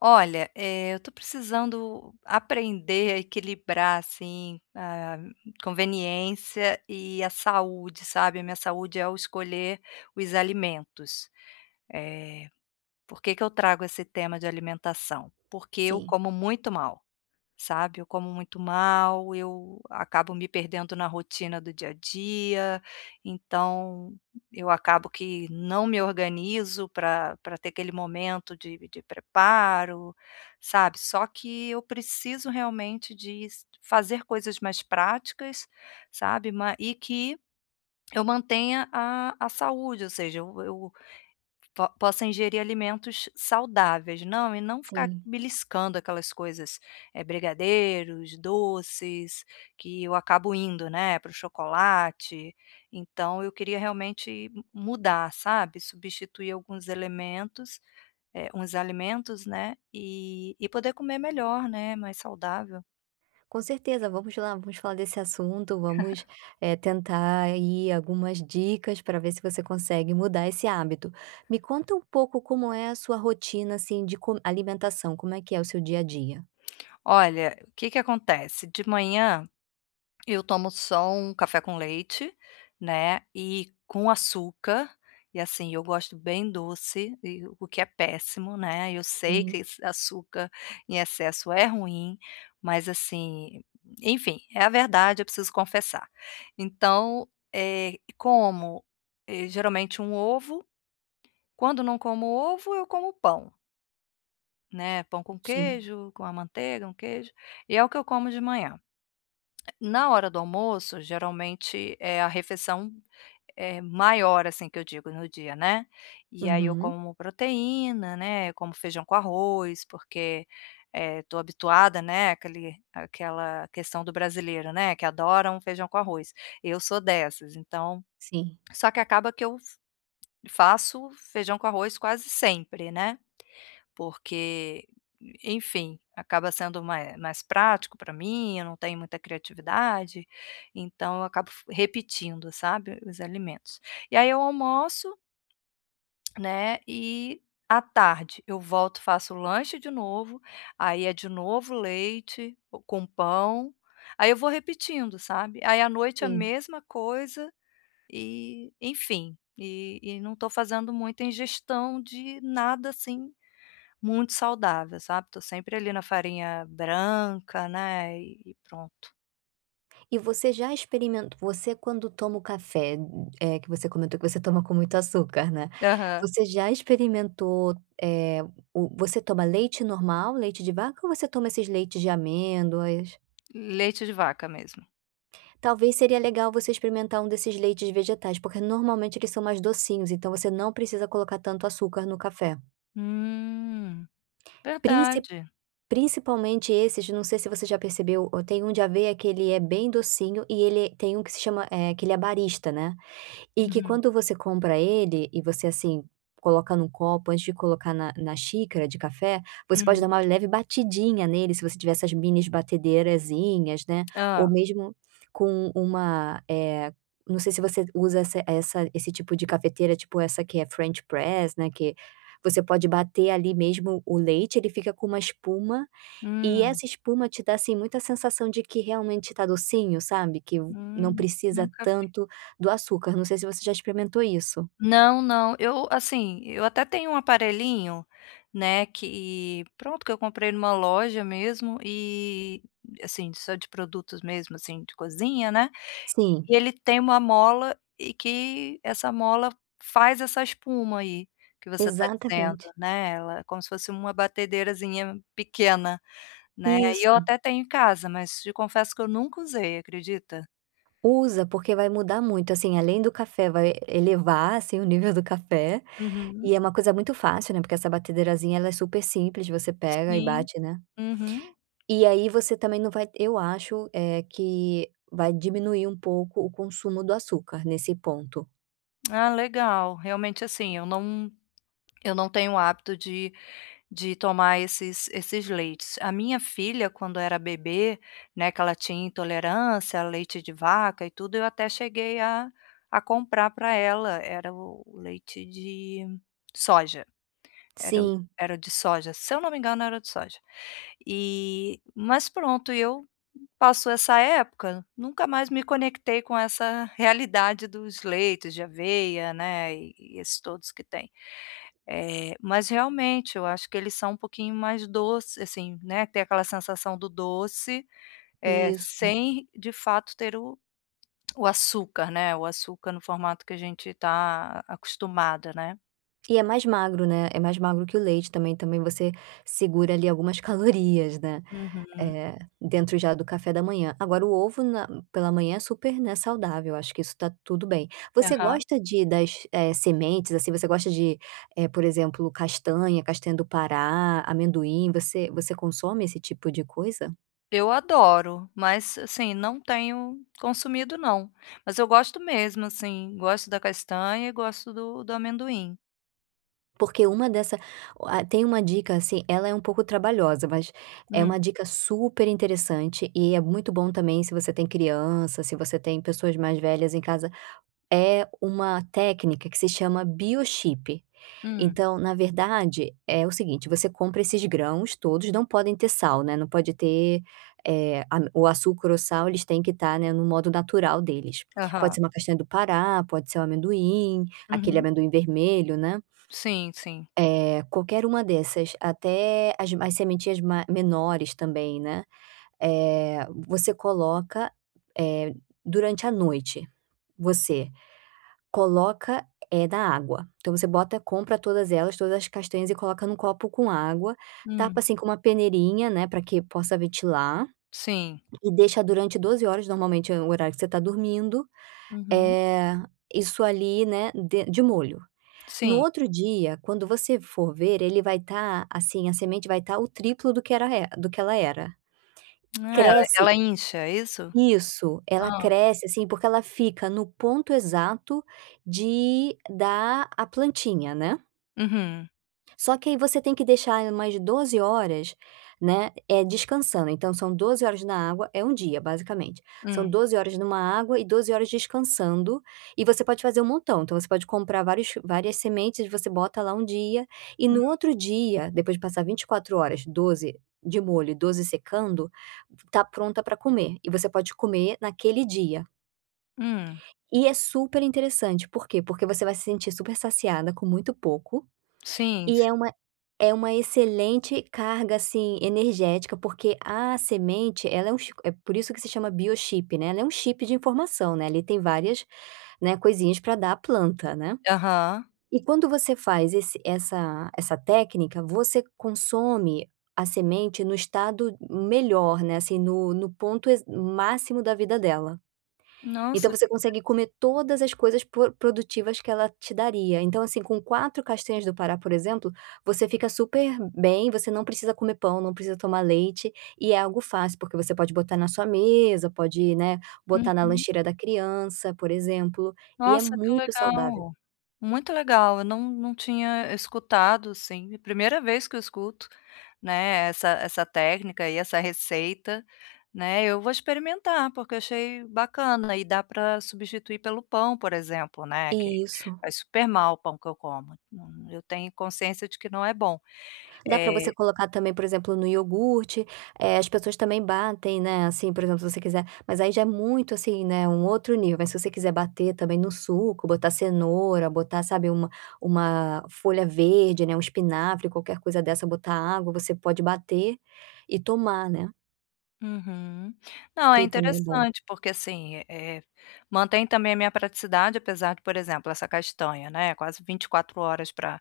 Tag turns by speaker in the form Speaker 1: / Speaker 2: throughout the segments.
Speaker 1: Olha, eh, eu tô precisando aprender a equilibrar, assim, a conveniência e a saúde, sabe. A minha saúde ao escolher os alimentos, eh, por que que eu trago esse tema de alimentação? Porque eu
Speaker 2: Sim.
Speaker 1: como muito mal, sabe. Eu como muito mal, eu acabo me perdendo na rotina do dia a dia, então eu acabo que não me organizo pra pra ter aquele momento de de preparo, sabe. Só que eu preciso realmente diz fazer coisas mais práticas, sabe, ma e que eu mantenha a a saúde, ou seja, eu eu po possa ingerir alimentos saudáveis, não e não ficar
Speaker 2: Sim.
Speaker 1: beliscando aquelas coisas, eh, brigadeiros, doces, que eu acabo indo, né, para o chocolate, então eu queria realmente m mudar, sabe. Substituir alguns elementos, eh, uns alimentos, né, e e poder comer melhor, né, mais saudável.
Speaker 2: Com certeza, vamos lá, vamos falar desse assunto, vamos, eh, tentar aí algumas dicas, pra ver se você consegue mudar esse hábito. Me conta um pouco como é a sua rotina, assim, de co alimentação, como é que é o seu dia a dia?
Speaker 1: Olha, o que que acontece? De manhã, eu tomo só um café com leite, né, e com açúcar, e assim eu gosto bem doce e o que é péssimo, né, eu sei que
Speaker 2: Sim.
Speaker 1: esse açúcar em excesso é ruim, mas assim, enfim, é a verdade, eu preciso confessar. Então, eh, como, eh, geralmente um ovo, quando não como ovo eu como pão né pão com
Speaker 2: Sim.
Speaker 1: queijo, com a manteiga, um queijo, e é o que eu como de manhã. Na hora do almoço geralmente é a refeição, eh, maior assim, que eu digo no dia, né, e aí eu
Speaker 2: Uhum.
Speaker 1: como proteína, né, eu como feijão com arroz, porque, eh, estou habituada, né, aquele aquela questão do brasileiro, né, que adora um feijão com arroz, eu sou dessas, então
Speaker 2: Sim.
Speaker 1: só que acaba que eu fa faço feijão com arroz quase sempre, né, porque enfim, acaba sendo ma eh, mais prático para mim, eu não tenho muita criatividade, então eu acabo f repetindo, sabe, os alimentos. E aí eu almoço, né, e à tarde eu volto faço lanche de novo, aí é de novo leite, com pão, aí eu vou repetindo, sabe, aí à noite a
Speaker 2: Sim.
Speaker 1: mesma coisa, e enfim, e e não estou fazendo muita ingestão de nada, assim, muito saudável sabe. Estou sempre ali na farinha branca, né, e pronto.
Speaker 2: E você já experimen você quando toma o café, eh, que você comentou que você toma com muito açúcar, né,
Speaker 1: Aham.
Speaker 2: você já experimentou, eh, o você toma leite normal, leite de vaca ou você toma esses leites de amêndoas?
Speaker 1: Leite de vaca mesmo.
Speaker 2: Talvez seria legal você experimentar um desses leites vegetais, porque normalmente eles são mais docinhos. Então, você não precisa colocar tanto açúcar no café.
Speaker 1: Hum,
Speaker 2: Princip
Speaker 1: verdade.
Speaker 2: principalmente esses não sei se você já percebeu, o tem um de aveia que ele é bem docinho e ele tem um que se chama, eh, que ele é barista, né. E que
Speaker 1: Uhum.
Speaker 2: quando você compra ele, e você, assim, coloca em um copo, antes de colocar na na xícara de café, você pode dar
Speaker 1: Uhum.
Speaker 2: uma leve batidinha nele, se você tiver essas mini batedeirazinha, né, ou
Speaker 1: Hã.
Speaker 2: mesmo com um uma eh, não sei se você usa essa essa esse tipo de cafeteira, tipo essa que é French press, né, que você pode bater ali mesmo o leite. Ele fica com uma espuma, e
Speaker 1: Hum.
Speaker 2: essa espuma te dá, assim, muita, sensação de que realmente está docinho, sabe, que o não
Speaker 1: Hum,
Speaker 2: precisa
Speaker 1: nunca vi.
Speaker 2: tanto do açúcar. Não sei se você já experimentou isso.
Speaker 1: Não, não. Eu assim, eu até tenho um aparelhinho, né, que pronto, que eu comprei numa loja mesmo e, a assim, só de produtos mesmo, assim, de cozinha, né.
Speaker 2: Sim.
Speaker 1: E ele tem uma mola, e que essa mola f faz essa espuma aí, que você está dizendo,
Speaker 2: Exatamente.
Speaker 1: né, ela como se fosse uma batedeirazinha pequena, né. E eu
Speaker 2: Isso.
Speaker 1: até tenho em casa, mas te confesso, que eu nunca usei, acredita?
Speaker 2: Usa, porque vai mudar muito, assim, além do café vai elevar, assim, o nível do café.
Speaker 1: Uhum.
Speaker 2: E é uma coisa muito fácil, né, porque essa batedeirazinha ela é super simples você pega e
Speaker 1: Sim,
Speaker 2: bate, né
Speaker 1: uhum.
Speaker 2: E aí, você também não vai eu acho, eh, que vai diminuir um pouco o consumo do açúcar, nesse ponto.
Speaker 1: Ah legal, realmente assim eu não, eu não tenho o hábito de de tomar esses esses leites, a minha filha quando era bebê, né, que ela tinha intolerância, leite de vaca e tudo eu até cheguei a a comprar para ela, era o leite de soja, era o
Speaker 2: Sim.
Speaker 1: era o de soja, se eu não me engano era o de soja. E mas pronto e eu passou essa época, nunca mais me conectei com essa realidade dos leitos de aveia, né, e esses todos que têm. Eh, mas realmente eu acho que eles são um pouquinho mais doce assim, né, tem aquela sensação do doce, ah
Speaker 2: Isso.
Speaker 1: sem de fato ter o o açúcar, né, o açúcar no formato que a gente está acostumado, né.
Speaker 2: E é mais magro, né, é mais magro que o leite também também você segura ali algumas calorias, né,
Speaker 1: Uhum.
Speaker 2: eh, dentro já do café da manhã. Agora o ovo na pela manhã é super, né, saudável, acho que isso está tudo bem. Você
Speaker 1: Aham.
Speaker 2: gosta de das sementes, assim, você gosta de, por exemplo castanha, castanha do Pará, amendoim, você você consome esse tipo de coisa.
Speaker 1: Eu adoro. Mas, assim, não tenho consumido não, mas eu gosto mesmo, assim, gosto da castanha e gosto do do amendoim.
Speaker 2: Porque uma dessa ah, tem uma dica, assim, ela é um pouco trabalhosa, mas é
Speaker 1: Hum.
Speaker 2: uma dica super interessante e é muito bom também se você tem criança, se você tem pessoas mais velhas em casa. É uma técnica que se chama biochip,
Speaker 1: Hum.
Speaker 2: então na verdade é o seguinte, você compra esses grãos todos, não podem ter sal, né, não pode ter, eh, a o açúcar ou sal, eles têm que estar, né, no modo natural deles, pode
Speaker 1: Aham.
Speaker 2: ser uma castanha do Pará, pode ser o amendoim, aquele
Speaker 1: Uhum.
Speaker 2: amendoim vermelho, né.
Speaker 1: Sim, sim.
Speaker 2: Eh, qualquer uma dessas, até as mai as sementinhas ma menores também, né, eh, você coloca, eh, durante a noite, você coloca, eh, na água, então você bota compra todas elas, todas as castanhas e coloca num copo com água, tapa,
Speaker 1: Hum.
Speaker 2: assim, com uma peneirinha, né, pra que possa ventilar
Speaker 1: Sim.
Speaker 2: e deixa durante 12 horas, normalmente é o horário que você tá dormindo,
Speaker 1: Uhum.
Speaker 2: eh, isso ali né, den de molho. No
Speaker 1: Sim.
Speaker 2: outro dia quando você for ver ele vai tá assim, a semente vai tá o triplo do que era re do que ela era.
Speaker 1: É, el
Speaker 2: Cresce
Speaker 1: ela incha, é isso?
Speaker 2: Isso, ela
Speaker 1: Hã.
Speaker 2: cresce, assim, porque ela fica no ponto exato de dar a plantinha, né.
Speaker 1: Uhum.
Speaker 2: Só que aí você tem que deixar ela mais 12 horas, né, eh, descansando. Então são 12 horas na água, é 1 dia basicamente, são
Speaker 1: Hum.
Speaker 2: 12 horas em 1 água e 12 horas descansando, e você pode fazer um montão, então você pode comprar vários várias sementes e você bota lá 1 dia, e
Speaker 1: Hum.
Speaker 2: no outro dia, depois de passar 24 horas, 12 de molho e 12 secando, está pronta para comer, e você pode comer naquele dia.
Speaker 1: Hum.
Speaker 2: E é super interessante, por quê. Porque você vai se sentir super saciada com muito pouco,
Speaker 1: Sim,
Speaker 2: e é
Speaker 1: sim.
Speaker 2: uma é uma excelente carga, assim, energética, porque a semente ela é um é por isso que se chama Biochip, né, ela é um chip de informação, né, ali tem várias, né, coisinhas para dar a planta, né.
Speaker 1: Aham.
Speaker 2: E quando você faz esse essa essa técnica, você consome a semente no estado melhor, né, assim, no no ponto e máximo da vida dela.
Speaker 1: Nossa
Speaker 2: Então,
Speaker 1: é
Speaker 2: você
Speaker 1: verdade.
Speaker 2: consegue comer todas as coisas por produtivas que ela te daria, então, assim, com 4 castanhas do pará, por exemplo, você fica super bem, você não precisa comer pão, não precisa tomar leite, e é algo fácil, porque você pode botar na sua mesa, pode, né, botar na
Speaker 1: Uhum.
Speaker 2: lancheira da criança, por exemplo, e é
Speaker 1: Nossa, que
Speaker 2: muito saudável.
Speaker 1: legal, muito legal. Eu não não tinha escutado, assim. Primeira vez que eu escuto, né, essa essa técnica e essa receita, né. Eu vou experimentar, porque eu achei bacana e dá para substituir pelo pão, por exemplo, né, que
Speaker 2: Isso.
Speaker 1: faz super mal o pão que eu como, eu tenho consciência de que né bom.
Speaker 2: Dá para você
Speaker 1: Eh
Speaker 2: colocar também, por exemplo, no iogurte, eh, as pessoas também batem, né, assim, por exemplo, se você quiser, mas aí já é muito, assim, né, um outro nível. Aí se você quiser bater também no suco, botar cenoura, botar, sabe, uma uma folha verde, né, o espinafre, qualquer coisa dessa, botar água, você pode bater e tomar, né.
Speaker 1: Uhum. Não, é
Speaker 2: Que também é bom.
Speaker 1: interessante, porque, assim, eh, mantém também a minha praticidade apesar de, por exemplo, essa castanha, né, quase 24 horas para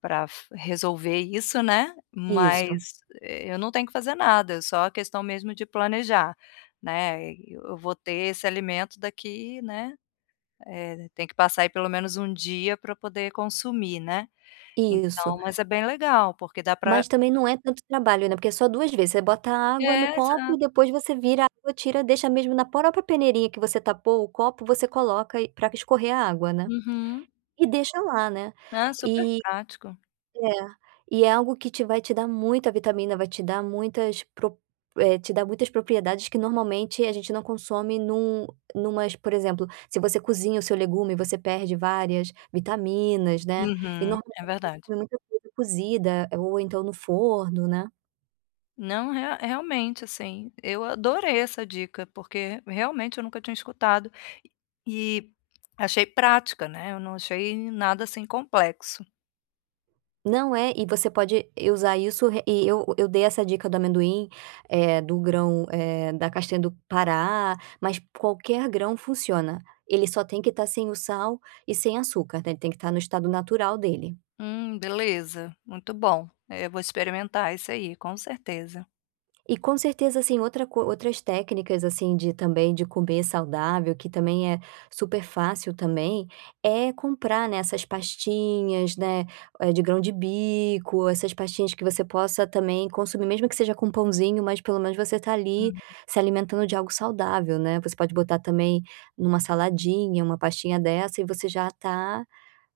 Speaker 1: para fu resolver isso, né,
Speaker 2: Isso.
Speaker 1: mas eu não tenho que fazer nada, é só a questão mesmo de planejar, né. Eu vou ter esse alimento daqui, né, eh, tem que passar aí pelo menos 1 dia para poder consumir, né.
Speaker 2: Isso.
Speaker 1: Então, mas é bem legal porque dá para
Speaker 2: Mas também não é tanto trabalho, né, porque é só 2 vezes, você bota água no
Speaker 1: É,
Speaker 2: copo e
Speaker 1: exato.
Speaker 2: depois você vira a água, tira, deixa mesmo na própria peneirinha que você tapou o copo, você coloca e para escorrer a água, né.
Speaker 1: Uhum.
Speaker 2: E deixa lá, né.
Speaker 1: Não, é super prático.
Speaker 2: É. E é algo que te vai te dar muita vitamina, vai te dar muitas pro eh, te dá muitas propriedades que normalmente a gente não consome em um em umas, por exemplo, se você cozinha o seu legume você perde várias vitaminas, né, e
Speaker 1: Uhum,
Speaker 2: normalmente
Speaker 1: é
Speaker 2: a gente
Speaker 1: verdade.
Speaker 2: come muita coisa cozida ou então no forno, né.
Speaker 1: Não, rea realmente, assim, eu adorei essa dica, porque realmente eu nunca tinha escutado, e e achei prática, né, eu não achei nada assim complexo.
Speaker 2: Não, é, e você pode usar isso e eu eu dei essa dica do amendoim, eh, do grão, eh, da castanha do Pará, mas qualquer grão funciona, ele só tem que estar sem o sal e sem açúcar, né, ele tem que estar no estado natural dele.
Speaker 1: Hum, beleza, muito bom. Eu vou experimentar isso aí, com certeza.
Speaker 2: E com certeza, assim, outra co outras técnicas, assim, de também de comer saudável que também é super fácil também, é comprar, né, essas pastinhas, né, de grão de bico, essas pastinhas que você possa também consumir mesmo que seja com pãozinho, mas pelo menos você está ali
Speaker 1: Hum.
Speaker 2: se alimentando de algo saudável, né, você pode botar também em uma saladinha uma pastinha dessa e você já está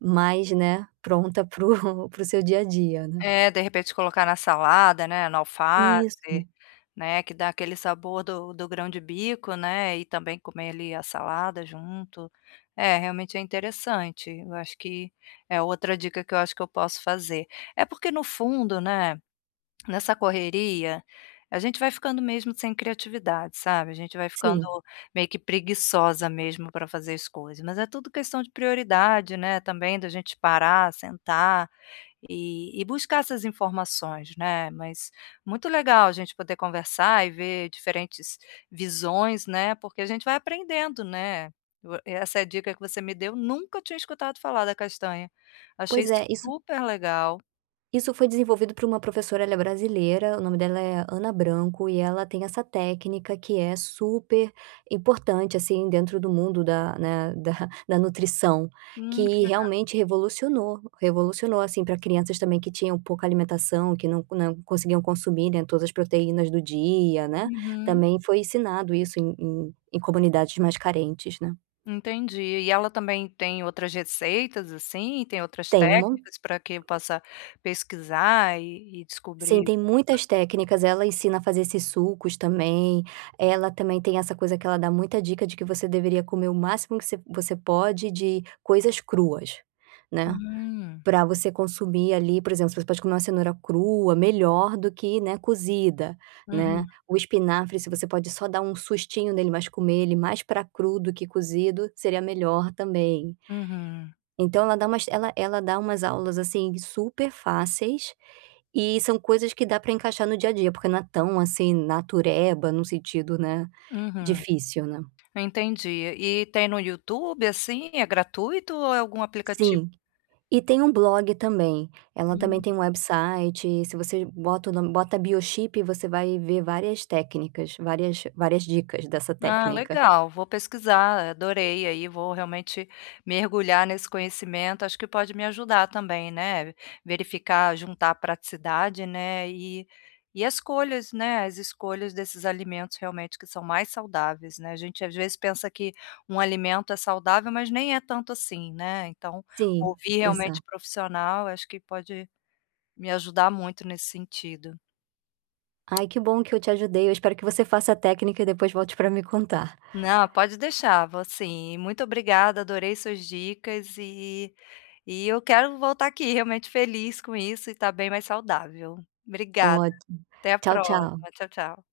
Speaker 2: mais, né, pronta para o para o seu dia a dia, né.
Speaker 1: É, de repente, colocar na salada, né, no
Speaker 2: Isso.
Speaker 1: alface, né que dá aquele sabor do do grão de bico, né, e também comer ali a salada junto, é, realmente é interessante, eu acho que é outra dica que eu acho que eu posso fazer. É porque no fundo, né, nessa correria, a gente vai ficando mesmo sem criatividade, sabe. A gente vai ficando
Speaker 2: Sim.
Speaker 1: meio que preguiçosa mesmo para fazer as coisas, mas é tudo questão de prioridade, né, também da gente parar, sentar, e e buscar essas informações, né, mas muito legal a gente poder conversar e ver diferentes visões, né, porque a gente vai aprendendo, né. Essa é a dica que você me deu nunca tinha escutado falar da castanha. Achei
Speaker 2: Pois é, isso
Speaker 1: super legal.
Speaker 2: isso foi desenvolvido por uma professora, ela é brasileira, o nome dela é Ana Branco e ela tem essa técnica que é super importante, assim, dentro do mundo da né, da da nutrição,
Speaker 1: Hum, que
Speaker 2: que
Speaker 1: legal.
Speaker 2: realmente revolucionou, revolucionou, assim, para crianças também que tinham pouca alimentação, que não não conseguiam consumir, né, todas as proteínas do dia né,
Speaker 1: Uhum.
Speaker 2: também foi ensinado isso em em em comunidades mais carentes, né.
Speaker 1: Entendi, e ela também tem outras receitas, assim, e tem outras
Speaker 2: Tenho um mon
Speaker 1: técnicas para que possa pesquisar e e
Speaker 2: Sim,
Speaker 1: descobrir.
Speaker 2: tem
Speaker 1: [unintelligible]
Speaker 2: muitas técnicas, ela ensina a fazer esses sucos também, ela também tem essa coisa que ela dá muita dica de que você deveria comer o máximo que você você pode de coisas cruas, né.
Speaker 1: Hum.
Speaker 2: Para você consumir ali, por exemplo, você pode comer uma cenoura crua melhor do que né cozida, né.
Speaker 1: Uhum.
Speaker 2: O espinafre se você pode só dar um sustinho nele, mas comer ele mais para cru do que cozido, seria melhor também.
Speaker 1: Uhum.
Speaker 2: Então ela dá umas ela ela dá umas aulas, assim, super fáceis, e são coisas que dá para encaixar no dia a dia, porque não é tão assim, natureba no sentido, né,
Speaker 1: Uhum.
Speaker 2: difícil, né.
Speaker 1: Entendi. E tem no YouTube, assim. É gratuito ou é algum aplicativo?
Speaker 2: Sim, e tem um blog também, ela também
Speaker 1: Hum.
Speaker 2: tem um website, se você bota o nome bota Biochip, você vai ver várias técnicas, várias várias dicas dessa
Speaker 1: Ah
Speaker 2: técnica.
Speaker 1: legal, vou pesquisar adorei aí, vou realmente mergulhar nesse conhecimento, acho que pode me ajudar também, né, verificar, juntar praticidade, né e e as escolhas, né, as escolhas desses alimentos realmente que são mais saudáveis, né, a gente às vezes pensa que um alimento é saudável mas nem é tanto assim, né, então,
Speaker 2: Sim,
Speaker 1: ouvir realmente
Speaker 2: exato.
Speaker 1: profissional acho que pode, me ajudar muito nesse sentido.
Speaker 2: Ai que bom que eu te ajudei, eu espero que você faça a técnica e depois volte para me contar.
Speaker 1: Não, pode deixar, vou sim, muito obrigada adorei suas dicas e e e eu quero voltar aqui realmente feliz com isso e estar bem mais saudável. Obrigada,
Speaker 2: Ótimo,
Speaker 1: até a
Speaker 2: tchau,
Speaker 1: próxima,
Speaker 2: tchau.
Speaker 1: tchau, tchau.